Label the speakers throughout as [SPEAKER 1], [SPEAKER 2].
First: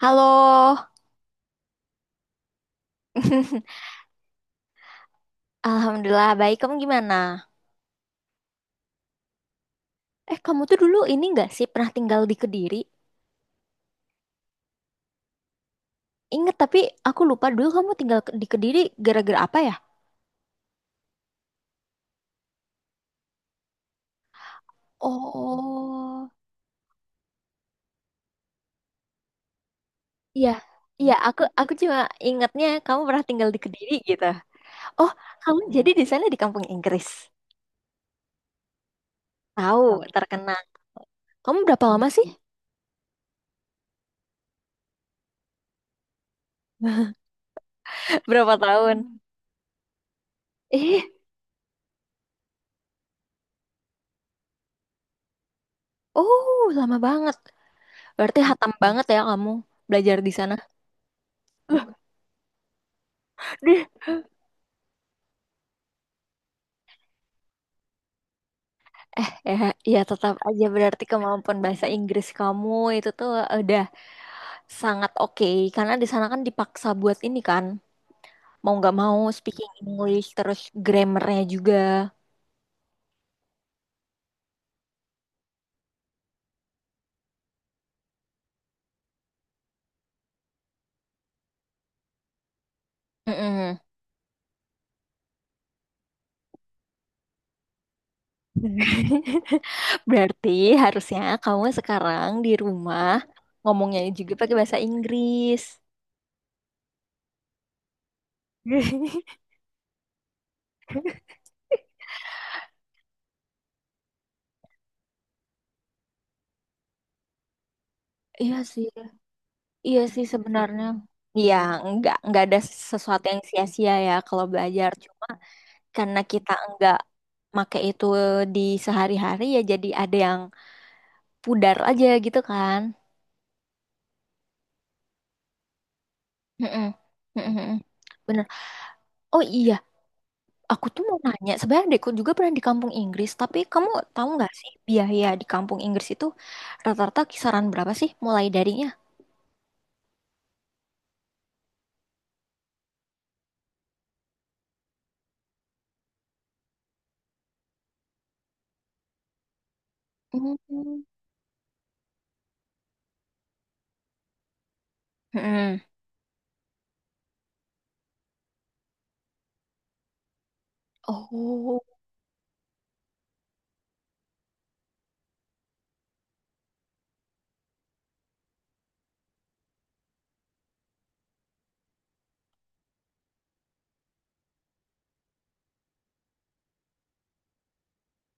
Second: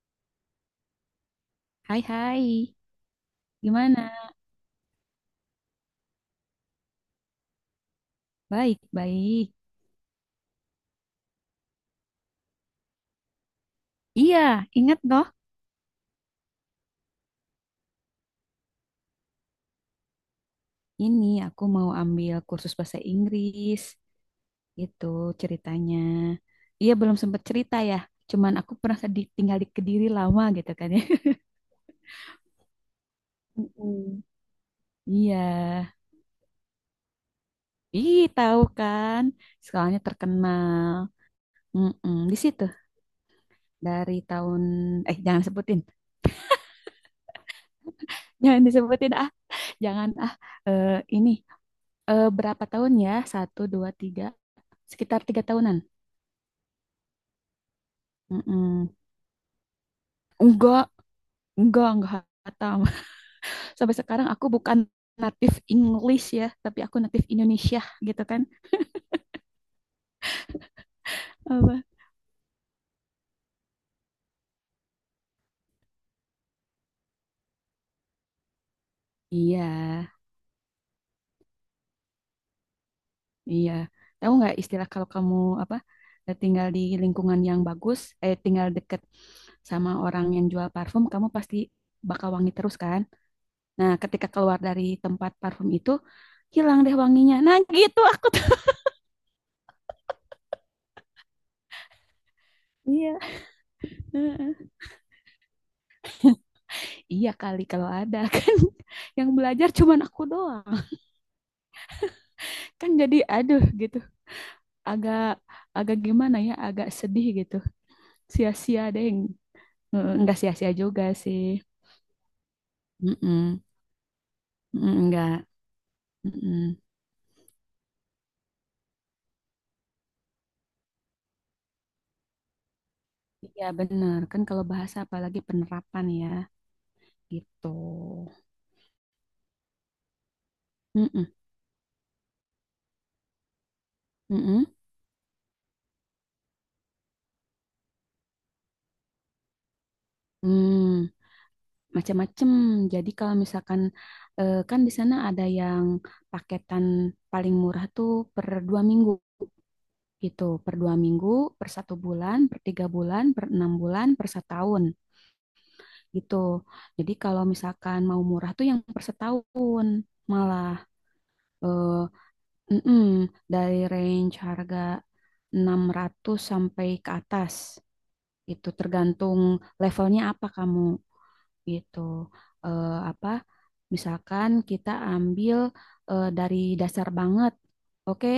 [SPEAKER 1] Halo,
[SPEAKER 2] Hai hai, gimana?
[SPEAKER 1] Alhamdulillah baik. Kamu gimana?
[SPEAKER 2] Baik, baik.
[SPEAKER 1] Eh, kamu tuh dulu ini nggak sih pernah tinggal di Kediri?
[SPEAKER 2] Iya, ingat toh,
[SPEAKER 1] Ingat tapi aku lupa dulu kamu tinggal di Kediri gara-gara apa ya?
[SPEAKER 2] ini aku mau ambil kursus bahasa Inggris, gitu ceritanya.
[SPEAKER 1] Oh,
[SPEAKER 2] Iya, belum sempat cerita ya, cuman aku pernah tinggal di Kediri lama
[SPEAKER 1] iya,
[SPEAKER 2] gitu kan ya.
[SPEAKER 1] iya. Aku cuma ingatnya kamu pernah tinggal di Kediri
[SPEAKER 2] Mm-mm.
[SPEAKER 1] gitu. Oh,
[SPEAKER 2] Iya,
[SPEAKER 1] kamu jadi di sana di kampung Inggris.
[SPEAKER 2] ih tahu kan,
[SPEAKER 1] Tahu,
[SPEAKER 2] sekolahnya
[SPEAKER 1] terkenal.
[SPEAKER 2] terkenal.
[SPEAKER 1] Kamu berapa lama
[SPEAKER 2] Mm-mm.
[SPEAKER 1] sih?
[SPEAKER 2] Di situ dari tahun, eh jangan sebutin,
[SPEAKER 1] Berapa
[SPEAKER 2] jangan disebutin
[SPEAKER 1] tahun?
[SPEAKER 2] ah, jangan ah. Eh,
[SPEAKER 1] Eh,
[SPEAKER 2] ini, berapa tahun ya? Satu, dua, tiga, sekitar 3 tahunan.
[SPEAKER 1] oh, lama banget. Berarti hatam
[SPEAKER 2] Mm-mm.
[SPEAKER 1] banget ya kamu belajar di sana.
[SPEAKER 2] Enggak, enggak hatam. Sampai sekarang aku bukan native English ya, tapi aku native Indonesia gitu kan.
[SPEAKER 1] Ya, ya tetap aja berarti kemampuan
[SPEAKER 2] Apa?
[SPEAKER 1] bahasa Inggris kamu itu tuh udah sangat oke karena di sana kan dipaksa buat ini kan mau nggak mau
[SPEAKER 2] Iya,
[SPEAKER 1] speaking English terus grammarnya juga.
[SPEAKER 2] iya. Tahu nggak istilah kalau kamu apa, tinggal di lingkungan yang bagus, tinggal deket sama orang yang jual parfum, kamu pasti bakal wangi terus kan?
[SPEAKER 1] Mm-mm.
[SPEAKER 2] Nah, ketika keluar dari tempat parfum itu, hilang deh wanginya. Nah, gitu. Ah.
[SPEAKER 1] Berarti harusnya kamu sekarang di rumah
[SPEAKER 2] Iya.
[SPEAKER 1] ngomongnya juga pakai bahasa Inggris.
[SPEAKER 2] Iya kali kalau ada kan. Yang belajar cuman aku doang, kan jadi aduh gitu agak agak gimana ya agak sedih gitu,
[SPEAKER 1] Iya
[SPEAKER 2] sia-sia
[SPEAKER 1] sih,
[SPEAKER 2] deh.
[SPEAKER 1] iya sih
[SPEAKER 2] Nggak sia-sia
[SPEAKER 1] sebenarnya.
[SPEAKER 2] juga sih.
[SPEAKER 1] Iya, nggak ada sesuatu yang
[SPEAKER 2] Mm-mm.
[SPEAKER 1] sia-sia ya kalau belajar.
[SPEAKER 2] Mm-mm, enggak.
[SPEAKER 1] Karena kita
[SPEAKER 2] Mm-mm.
[SPEAKER 1] enggak make itu di sehari-hari ya jadi ada yang pudar aja gitu kan.
[SPEAKER 2] Iya bener kan kalau bahasa apalagi penerapan ya,
[SPEAKER 1] Mm-mm. Mm-mm.
[SPEAKER 2] gitu.
[SPEAKER 1] Bener. Oh iya, aku tuh mau
[SPEAKER 2] Mm-mm.
[SPEAKER 1] nanya. Sebenarnya adekku juga pernah di kampung Inggris, tapi kamu tahu nggak
[SPEAKER 2] Mm-mm.
[SPEAKER 1] sih biaya di kampung Inggris itu rata-rata kisaran berapa sih mulai darinya?
[SPEAKER 2] Hmm, macam-macam jadi kalau misalkan, kan di sana ada yang paketan paling murah tuh per 2 minggu gitu, per dua
[SPEAKER 1] Mm.
[SPEAKER 2] minggu per 1 bulan, per 3 bulan, per 6 bulan, per setahun
[SPEAKER 1] Mm-mm.
[SPEAKER 2] gitu. Jadi kalau misalkan mau murah tuh yang per setahun malah,
[SPEAKER 1] Oh.
[SPEAKER 2] eh, mm-mm, dari range harga 600 sampai ke atas. Itu tergantung levelnya apa kamu gitu. Apa misalkan kita ambil, dari dasar banget. Oke,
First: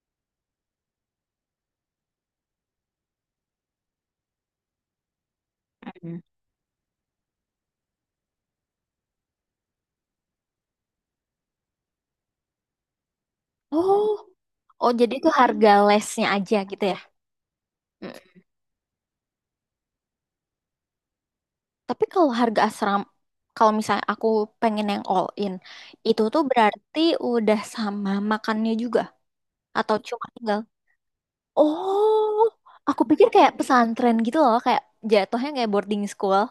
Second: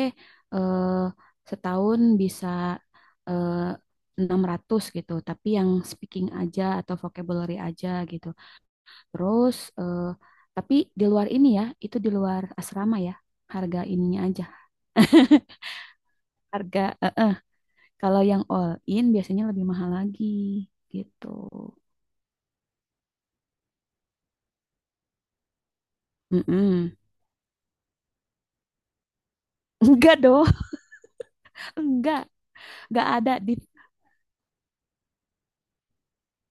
[SPEAKER 2] eh, setahun bisa, eh, 600 gitu, tapi yang
[SPEAKER 1] Mm.
[SPEAKER 2] speaking aja atau vocabulary aja gitu. Terus, tapi di luar ini ya, itu di luar asrama ya, harga
[SPEAKER 1] Oh,
[SPEAKER 2] ininya aja.
[SPEAKER 1] oh, jadi itu harga lesnya aja
[SPEAKER 2] Harga,
[SPEAKER 1] gitu ya?
[SPEAKER 2] eh, eh. Kalau yang all in biasanya lebih mahal lagi gitu.
[SPEAKER 1] Tapi kalau harga asrama, kalau misalnya aku pengen yang all in, itu tuh
[SPEAKER 2] Mm-mm.
[SPEAKER 1] berarti udah sama makannya juga atau
[SPEAKER 2] Enggak
[SPEAKER 1] cuma
[SPEAKER 2] dong,
[SPEAKER 1] tinggal?
[SPEAKER 2] enggak,
[SPEAKER 1] Oh, aku
[SPEAKER 2] enggak
[SPEAKER 1] pikir
[SPEAKER 2] ada
[SPEAKER 1] kayak
[SPEAKER 2] di.
[SPEAKER 1] pesantren gitu loh, kayak jatuhnya kayak boarding school.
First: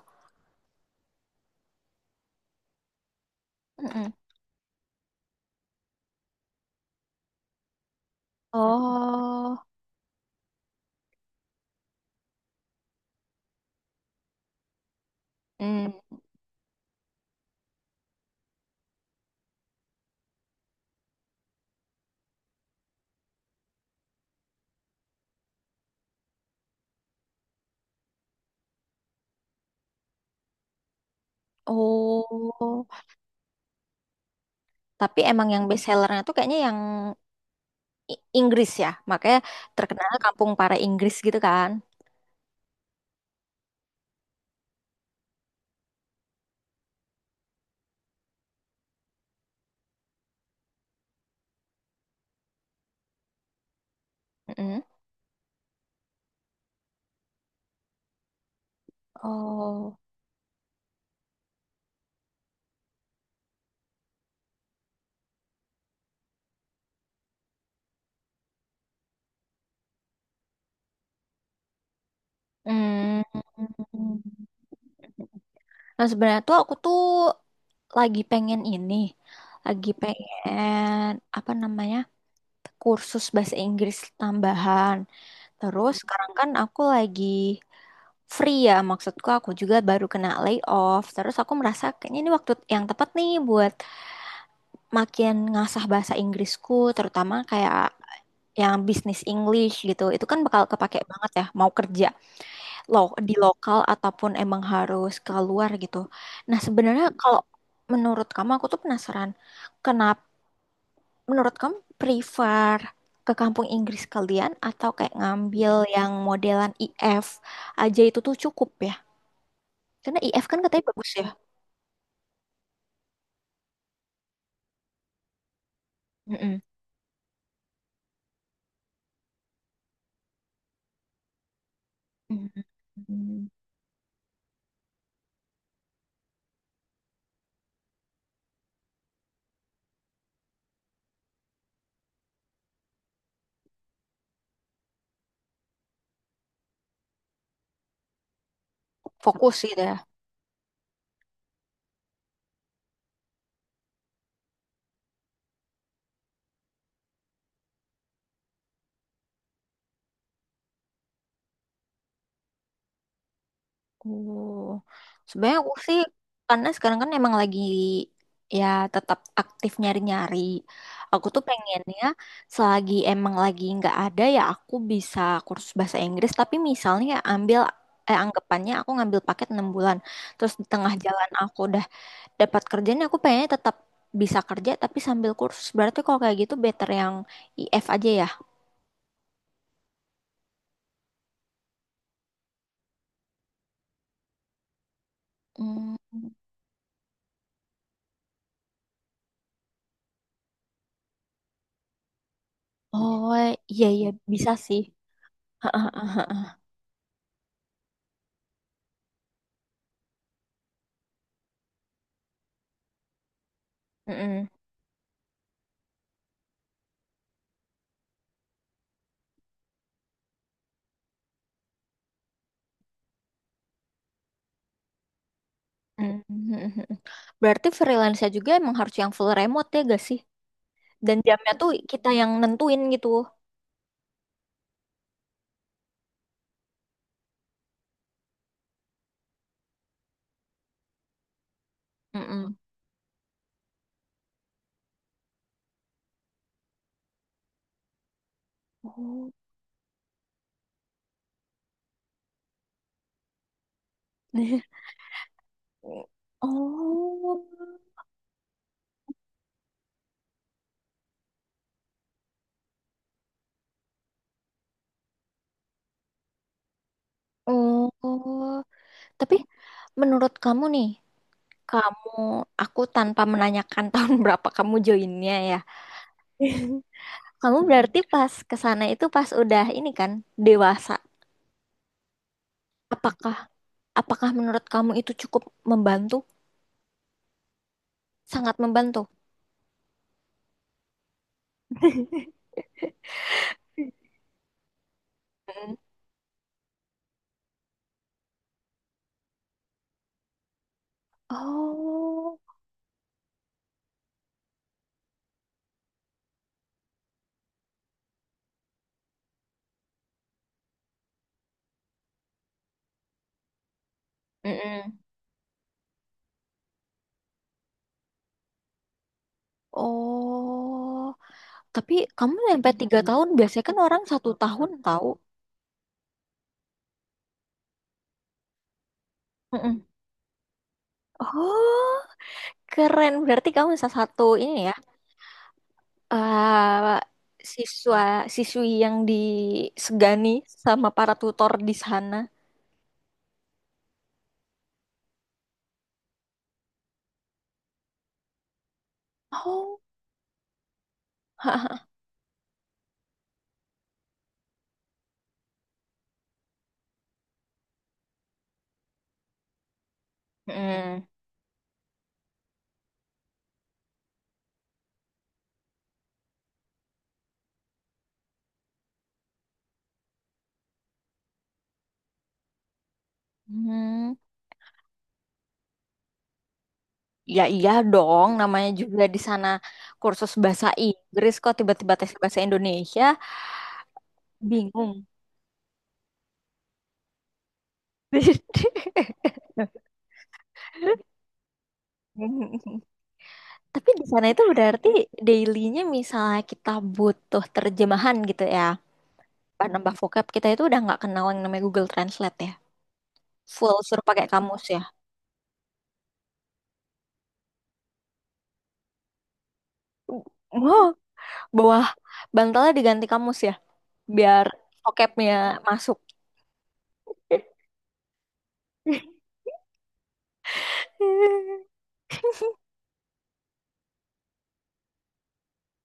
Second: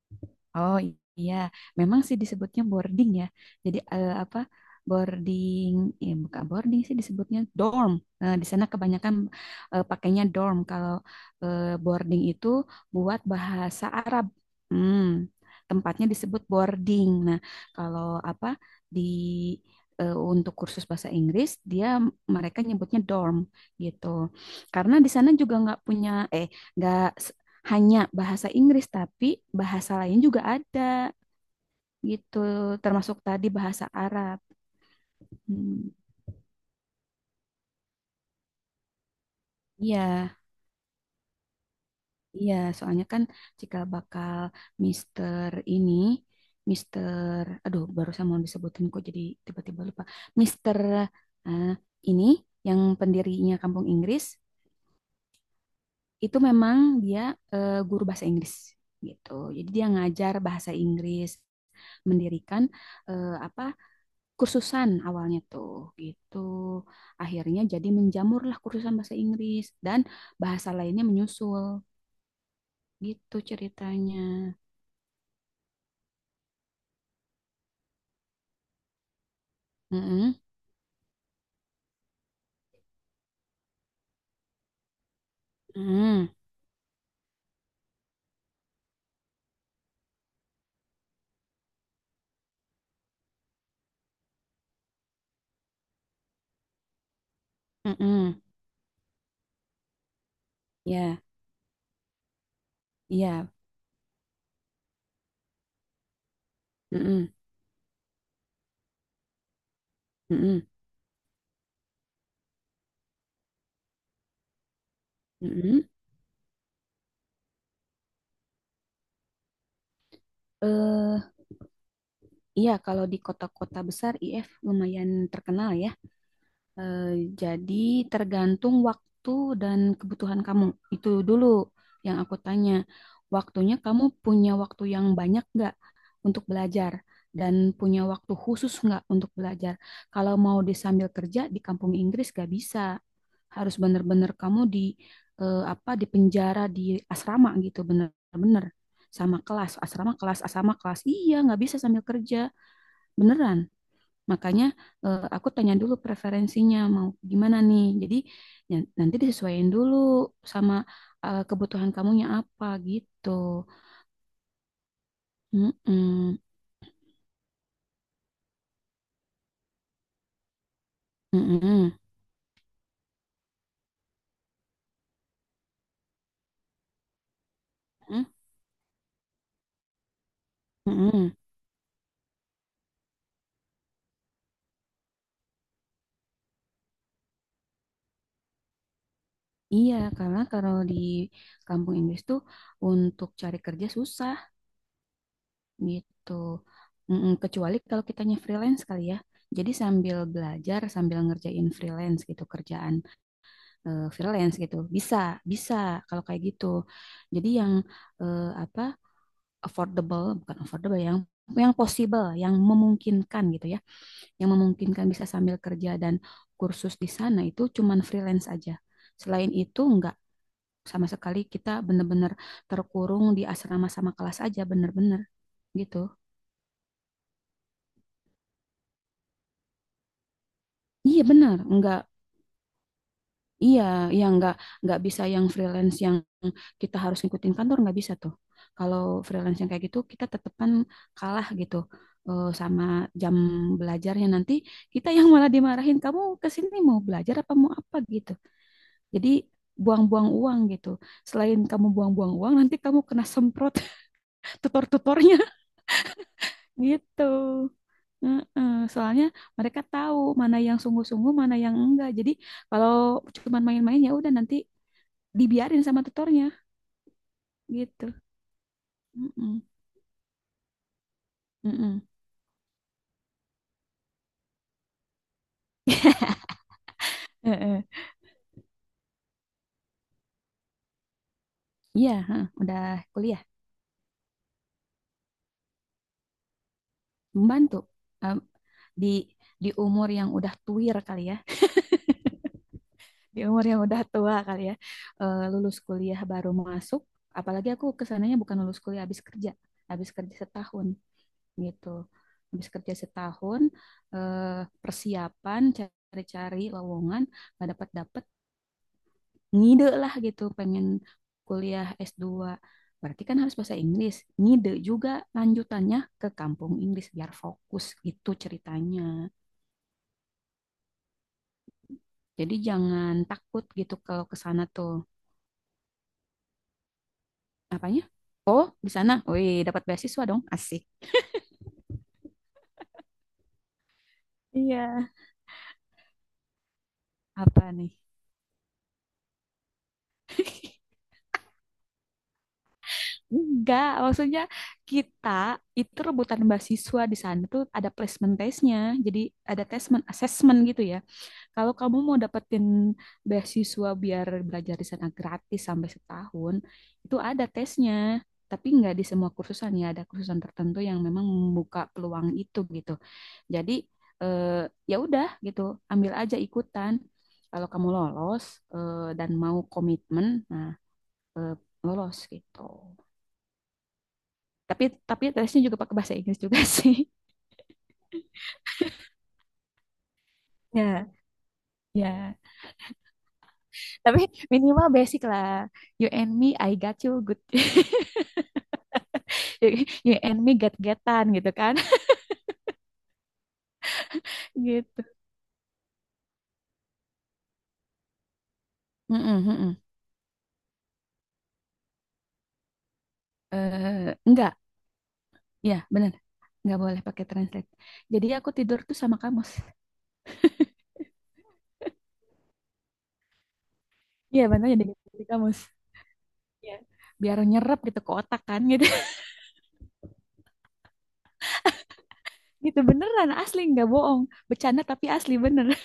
[SPEAKER 2] Oh iya, memang sih disebutnya boarding ya. Jadi,
[SPEAKER 1] Mm-mm.
[SPEAKER 2] apa boarding, ya, bukan boarding sih disebutnya dorm. Di sana kebanyakan,
[SPEAKER 1] Oh,
[SPEAKER 2] pakainya dorm. Kalau, boarding itu buat bahasa Arab. Hmm, tempatnya
[SPEAKER 1] mm.
[SPEAKER 2] disebut boarding. Nah, kalau apa di, untuk kursus bahasa Inggris mereka nyebutnya dorm gitu. Karena di sana juga nggak punya eh nggak hanya bahasa Inggris, tapi bahasa lain juga ada gitu,
[SPEAKER 1] Oh,
[SPEAKER 2] termasuk tadi bahasa Arab.
[SPEAKER 1] tapi emang yang best
[SPEAKER 2] Hmm,
[SPEAKER 1] sellernya tuh kayaknya yang Inggris ya, makanya
[SPEAKER 2] iya,
[SPEAKER 1] terkenal kampung para Inggris gitu kan.
[SPEAKER 2] iya, soalnya kan jika bakal Mister ini, Mister, aduh, barusan mau disebutin kok jadi tiba-tiba lupa. Mister, eh, ini yang pendirinya Kampung Inggris
[SPEAKER 1] Mm-mm.
[SPEAKER 2] itu memang dia, guru bahasa Inggris gitu, jadi dia
[SPEAKER 1] Oh.
[SPEAKER 2] ngajar bahasa Inggris mendirikan, apa, kursusan awalnya tuh gitu. Akhirnya jadi menjamurlah kursusan bahasa Inggris dan bahasa lainnya menyusul
[SPEAKER 1] Hmm.
[SPEAKER 2] gitu ceritanya.
[SPEAKER 1] Nah, sebenarnya tuh aku tuh lagi pengen ini, lagi
[SPEAKER 2] Mm-mm,
[SPEAKER 1] pengen apa namanya kursus bahasa Inggris tambahan. Terus
[SPEAKER 2] mm-mm,
[SPEAKER 1] sekarang kan aku lagi free ya, maksudku aku juga baru kena layoff. Terus aku merasa kayaknya ini waktu yang tepat nih buat makin ngasah bahasa Inggrisku, terutama kayak
[SPEAKER 2] mm-mm.
[SPEAKER 1] yang bisnis English gitu. Itu kan bakal kepake
[SPEAKER 2] Ya,
[SPEAKER 1] banget ya, mau kerja lo di
[SPEAKER 2] iya.
[SPEAKER 1] lokal ataupun emang harus keluar gitu. Nah, sebenarnya
[SPEAKER 2] Mm-mm,
[SPEAKER 1] kalau menurut kamu aku tuh penasaran, kenapa
[SPEAKER 2] mm-mm,
[SPEAKER 1] menurut kamu prefer ke kampung Inggris kalian atau kayak ngambil
[SPEAKER 2] mm-mm.
[SPEAKER 1] yang modelan IF aja itu tuh cukup ya? Karena IF kan katanya bagus
[SPEAKER 2] Eh,
[SPEAKER 1] ya.
[SPEAKER 2] iya kalau di kota-kota besar IF lumayan terkenal ya.
[SPEAKER 1] Mm-mm.
[SPEAKER 2] Eh, jadi tergantung waktu dan kebutuhan kamu. Itu dulu yang aku tanya.
[SPEAKER 1] Mm.
[SPEAKER 2] Waktunya kamu punya waktu yang banyak nggak untuk belajar dan punya waktu khusus nggak untuk belajar. Kalau mau disambil kerja di kampung Inggris nggak bisa. Harus bener-bener kamu di, apa di penjara di asrama gitu bener-bener, sama
[SPEAKER 1] Fokus
[SPEAKER 2] kelas
[SPEAKER 1] gitu ya.
[SPEAKER 2] asrama kelas asrama kelas. Iya nggak bisa sambil kerja beneran. Makanya, aku tanya dulu preferensinya mau gimana nih. Jadi ya, nanti disesuaikan dulu sama, kebutuhan kamunya apa gitu.
[SPEAKER 1] Oh, sebenarnya aku sih
[SPEAKER 2] Mm-mm.
[SPEAKER 1] karena sekarang kan emang lagi ya tetap aktif nyari-nyari. Aku tuh
[SPEAKER 2] Mm-mm.
[SPEAKER 1] pengennya selagi emang lagi nggak ada ya aku bisa kursus bahasa Inggris. Tapi misalnya ya,
[SPEAKER 2] Mm,
[SPEAKER 1] anggapannya aku ngambil paket 6 bulan. Terus di tengah jalan
[SPEAKER 2] mm-mm.
[SPEAKER 1] aku udah dapat kerjaan aku pengennya tetap bisa kerja tapi sambil kursus. Berarti kalau kayak gitu better yang IF aja ya.
[SPEAKER 2] Iya, karena kalau di kampung Inggris tuh untuk cari kerja susah
[SPEAKER 1] Hmm.
[SPEAKER 2] gitu. Mm-mm. Kecuali kalau kitanya freelance kali ya. Jadi sambil belajar, sambil ngerjain freelance gitu kerjaan.
[SPEAKER 1] Oh, iya,
[SPEAKER 2] eh,
[SPEAKER 1] iya, bisa
[SPEAKER 2] freelance gitu.
[SPEAKER 1] sih.
[SPEAKER 2] Bisa, bisa kalau
[SPEAKER 1] Heeh.
[SPEAKER 2] kayak gitu. Jadi yang, apa, affordable, bukan affordable yang possible, yang memungkinkan gitu ya.
[SPEAKER 1] Mm-mm.
[SPEAKER 2] Yang memungkinkan bisa sambil kerja dan kursus di sana itu cuman freelance aja. Selain itu enggak, sama sekali kita bener-bener terkurung di asrama sama kelas aja bener-bener gitu.
[SPEAKER 1] Mhm. Berarti freelance juga emang harus yang full remote ya gak sih? Dan
[SPEAKER 2] Iya
[SPEAKER 1] jamnya
[SPEAKER 2] bener,
[SPEAKER 1] tuh
[SPEAKER 2] enggak.
[SPEAKER 1] kita yang nentuin gitu.
[SPEAKER 2] Iya, iya, nggak bisa yang freelance yang kita harus ngikutin kantor, nggak bisa tuh. Kalau freelance yang kayak gitu kita tetepan kalah gitu,
[SPEAKER 1] Mm-mm.
[SPEAKER 2] sama jam belajarnya nanti kita yang malah dimarahin, kamu ke sini mau belajar apa mau apa gitu. Jadi
[SPEAKER 1] Oh.
[SPEAKER 2] buang-buang uang gitu. Selain kamu buang-buang uang nanti kamu kena semprot tutor-tutornya gitu.
[SPEAKER 1] Oh.
[SPEAKER 2] Heeh. Soalnya mereka tahu mana yang sungguh-sungguh, mana yang enggak. Jadi kalau cuman main-main ya udah nanti dibiarin sama tutornya gitu.
[SPEAKER 1] Oh. Tapi
[SPEAKER 2] Mm-mm,
[SPEAKER 1] menurut kamu nih,
[SPEAKER 2] mm-mm.
[SPEAKER 1] kamu aku tanpa menanyakan tahun berapa kamu joinnya ya. Kamu
[SPEAKER 2] Heeh.
[SPEAKER 1] berarti pas ke sana itu pas udah ini kan dewasa.
[SPEAKER 2] Iya, heeh, udah
[SPEAKER 1] Apakah
[SPEAKER 2] kuliah
[SPEAKER 1] apakah menurut kamu itu cukup membantu?
[SPEAKER 2] membantu. Em,
[SPEAKER 1] Sangat membantu.
[SPEAKER 2] di di umur yang udah tuir kali ya, di umur yang udah tua kali ya,
[SPEAKER 1] Mm.
[SPEAKER 2] lulus kuliah baru masuk. Apalagi aku kesananya bukan lulus kuliah, habis kerja setahun gitu,
[SPEAKER 1] Oh.
[SPEAKER 2] habis kerja setahun, eh, persiapan cari-cari lowongan nggak dapat dapat ngide lah gitu pengen kuliah S2, berarti kan harus bahasa Inggris, ngide
[SPEAKER 1] Mm-mm.
[SPEAKER 2] juga lanjutannya ke kampung Inggris biar fokus gitu ceritanya.
[SPEAKER 1] Oh, tapi kamu
[SPEAKER 2] Jadi
[SPEAKER 1] sampai tiga
[SPEAKER 2] jangan
[SPEAKER 1] tahun
[SPEAKER 2] takut
[SPEAKER 1] biasanya kan
[SPEAKER 2] gitu
[SPEAKER 1] orang
[SPEAKER 2] kalau
[SPEAKER 1] satu
[SPEAKER 2] ke sana
[SPEAKER 1] tahun
[SPEAKER 2] tuh
[SPEAKER 1] tahu.
[SPEAKER 2] apanya, oh di sana wih dapat
[SPEAKER 1] Mm-mm.
[SPEAKER 2] beasiswa dong asik.
[SPEAKER 1] Oh, keren. Berarti kamu salah satu ini ya,
[SPEAKER 2] Iya.
[SPEAKER 1] eh,
[SPEAKER 2] Apa nih?
[SPEAKER 1] siswa siswi yang disegani sama para tutor di sana.
[SPEAKER 2] Enggak, maksudnya kita itu rebutan beasiswa, di sana tuh ada placement testnya, jadi ada
[SPEAKER 1] Oh.
[SPEAKER 2] tesmen assessment gitu ya. Kalau kamu mau dapetin beasiswa biar belajar di sana gratis sampai setahun, itu ada tesnya. Tapi nggak di semua kursusan ya, ada kursusan tertentu yang
[SPEAKER 1] Mm-mm.
[SPEAKER 2] memang membuka peluang itu gitu. Jadi, eh, ya udah gitu, ambil aja ikutan. Kalau kamu lolos, dan mau komitmen, nah, eh, lolos gitu.
[SPEAKER 1] Hmm,
[SPEAKER 2] Tapi tapi tesnya juga pakai bahasa Inggris juga sih.
[SPEAKER 1] ya iya dong. Namanya juga di sana kursus bahasa
[SPEAKER 2] Ya,
[SPEAKER 1] Inggris kok tiba-tiba tes
[SPEAKER 2] ya.
[SPEAKER 1] bahasa Indonesia,
[SPEAKER 2] Tapi minimal
[SPEAKER 1] bingung.
[SPEAKER 2] basic lah. You and me, I got you, good. you and me get-getan gitu kan.
[SPEAKER 1] Tapi di sana itu berarti
[SPEAKER 2] Gitu.
[SPEAKER 1] dailynya misalnya kita butuh terjemahan gitu ya.
[SPEAKER 2] Mm-mm,
[SPEAKER 1] Bahan
[SPEAKER 2] mm-mm.
[SPEAKER 1] nambah vocab kita itu udah nggak kenal yang namanya Google Translate ya. Full suruh
[SPEAKER 2] Eh,
[SPEAKER 1] pakai
[SPEAKER 2] enggak
[SPEAKER 1] kamus ya.
[SPEAKER 2] ya bener, nggak boleh pakai translate, jadi aku tidur tuh sama kamus.
[SPEAKER 1] Wow, bawah bantalnya diganti kamus ya.
[SPEAKER 2] Iya
[SPEAKER 1] Biar
[SPEAKER 2] bener jadi di
[SPEAKER 1] vocabnya
[SPEAKER 2] kamus.
[SPEAKER 1] masuk.
[SPEAKER 2] Iya, biar nyerap gitu ke otak kan gitu. Gitu beneran asli nggak bohong, bercanda tapi asli bener.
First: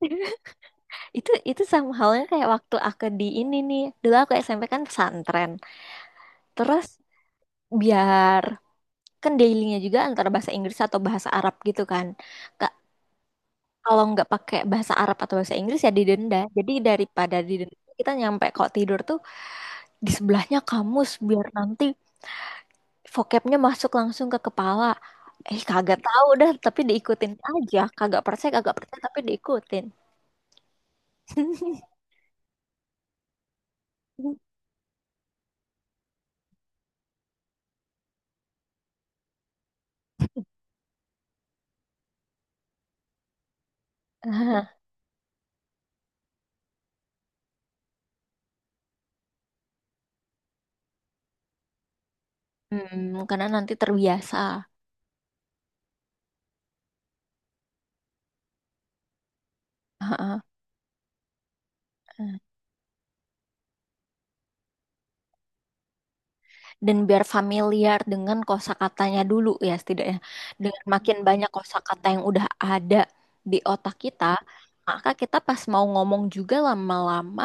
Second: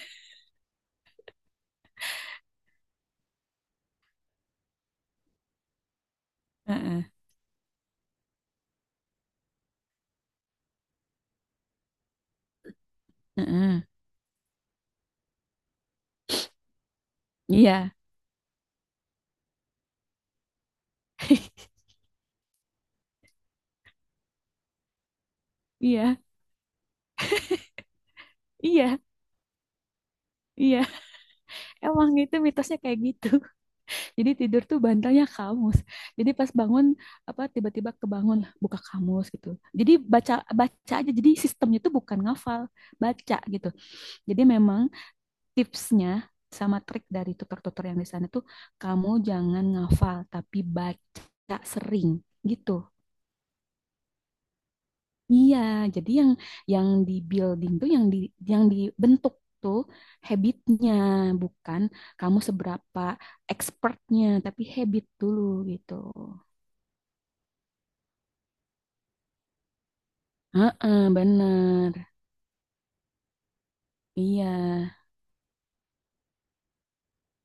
[SPEAKER 1] Itu sama halnya kayak waktu aku di ini nih. Dulu aku SMP kan pesantren. Terus
[SPEAKER 2] Heeh,
[SPEAKER 1] biar kan dailynya juga antara bahasa Inggris atau bahasa Arab gitu kan. Ke
[SPEAKER 2] heeh,
[SPEAKER 1] kalau nggak pakai bahasa Arab atau bahasa Inggris ya didenda. Jadi daripada didenda
[SPEAKER 2] iya.
[SPEAKER 1] kita nyampe kok tidur tuh di sebelahnya kamus biar nanti vocabnya masuk langsung ke kepala. Eh kagak
[SPEAKER 2] Iya,
[SPEAKER 1] tahu dah tapi diikutin aja. Kagak
[SPEAKER 2] iya,
[SPEAKER 1] percaya tapi diikutin.
[SPEAKER 2] iya, emang itu mitosnya kayak gitu. Jadi tidur tuh bantalnya kamus. Jadi pas bangun apa tiba-tiba kebangun buka kamus gitu. Jadi baca, baca aja. Jadi sistemnya tuh bukan ngafal, baca gitu. Jadi memang tipsnya sama trik dari tutor-tutor yang di sana tuh kamu jangan ngafal tapi baca sering gitu.
[SPEAKER 1] Hmm, karena nanti terbiasa.
[SPEAKER 2] Iya, jadi yang di building tuh yang dibentuk tuh habitnya bukan kamu seberapa expertnya tapi habit dulu gitu.
[SPEAKER 1] Dan biar familiar dengan kosakatanya dulu ya setidaknya. Dengan
[SPEAKER 2] Heeh,
[SPEAKER 1] makin banyak
[SPEAKER 2] bener.
[SPEAKER 1] kosakata yang udah ada di otak kita,
[SPEAKER 2] Iya,
[SPEAKER 1] maka kita pas mau ngomong juga lama-lama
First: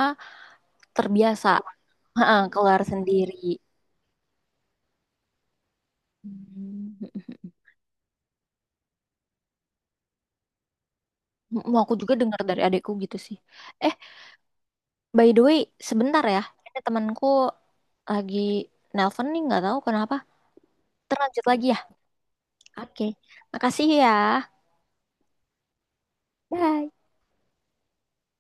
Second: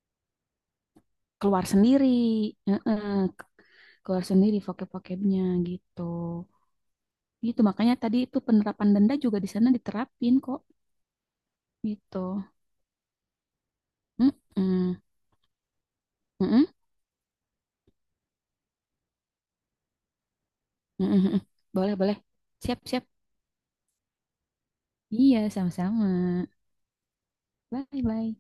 [SPEAKER 1] terbiasa.
[SPEAKER 2] keluar sendiri.
[SPEAKER 1] Heeh, keluar
[SPEAKER 2] Heeh,
[SPEAKER 1] sendiri.
[SPEAKER 2] keluar sendiri vocab-vocabnya gitu.
[SPEAKER 1] Hmm.
[SPEAKER 2] Gitu, makanya tadi itu penerapan denda juga di sana diterapin kok
[SPEAKER 1] Mm, aku juga
[SPEAKER 2] gitu.
[SPEAKER 1] dengar dari adekku gitu sih. Eh,
[SPEAKER 2] Heeh.
[SPEAKER 1] by the way, sebentar ya.
[SPEAKER 2] Heeh.
[SPEAKER 1] Ada temanku lagi nelpon nih, nggak tahu kenapa.
[SPEAKER 2] Heeh.
[SPEAKER 1] Terlanjut lagi ya.
[SPEAKER 2] Boleh, boleh. Siap, siap.
[SPEAKER 1] Oke, makasih ya.
[SPEAKER 2] Iya, sama-sama.
[SPEAKER 1] Bye.
[SPEAKER 2] Bye, bye.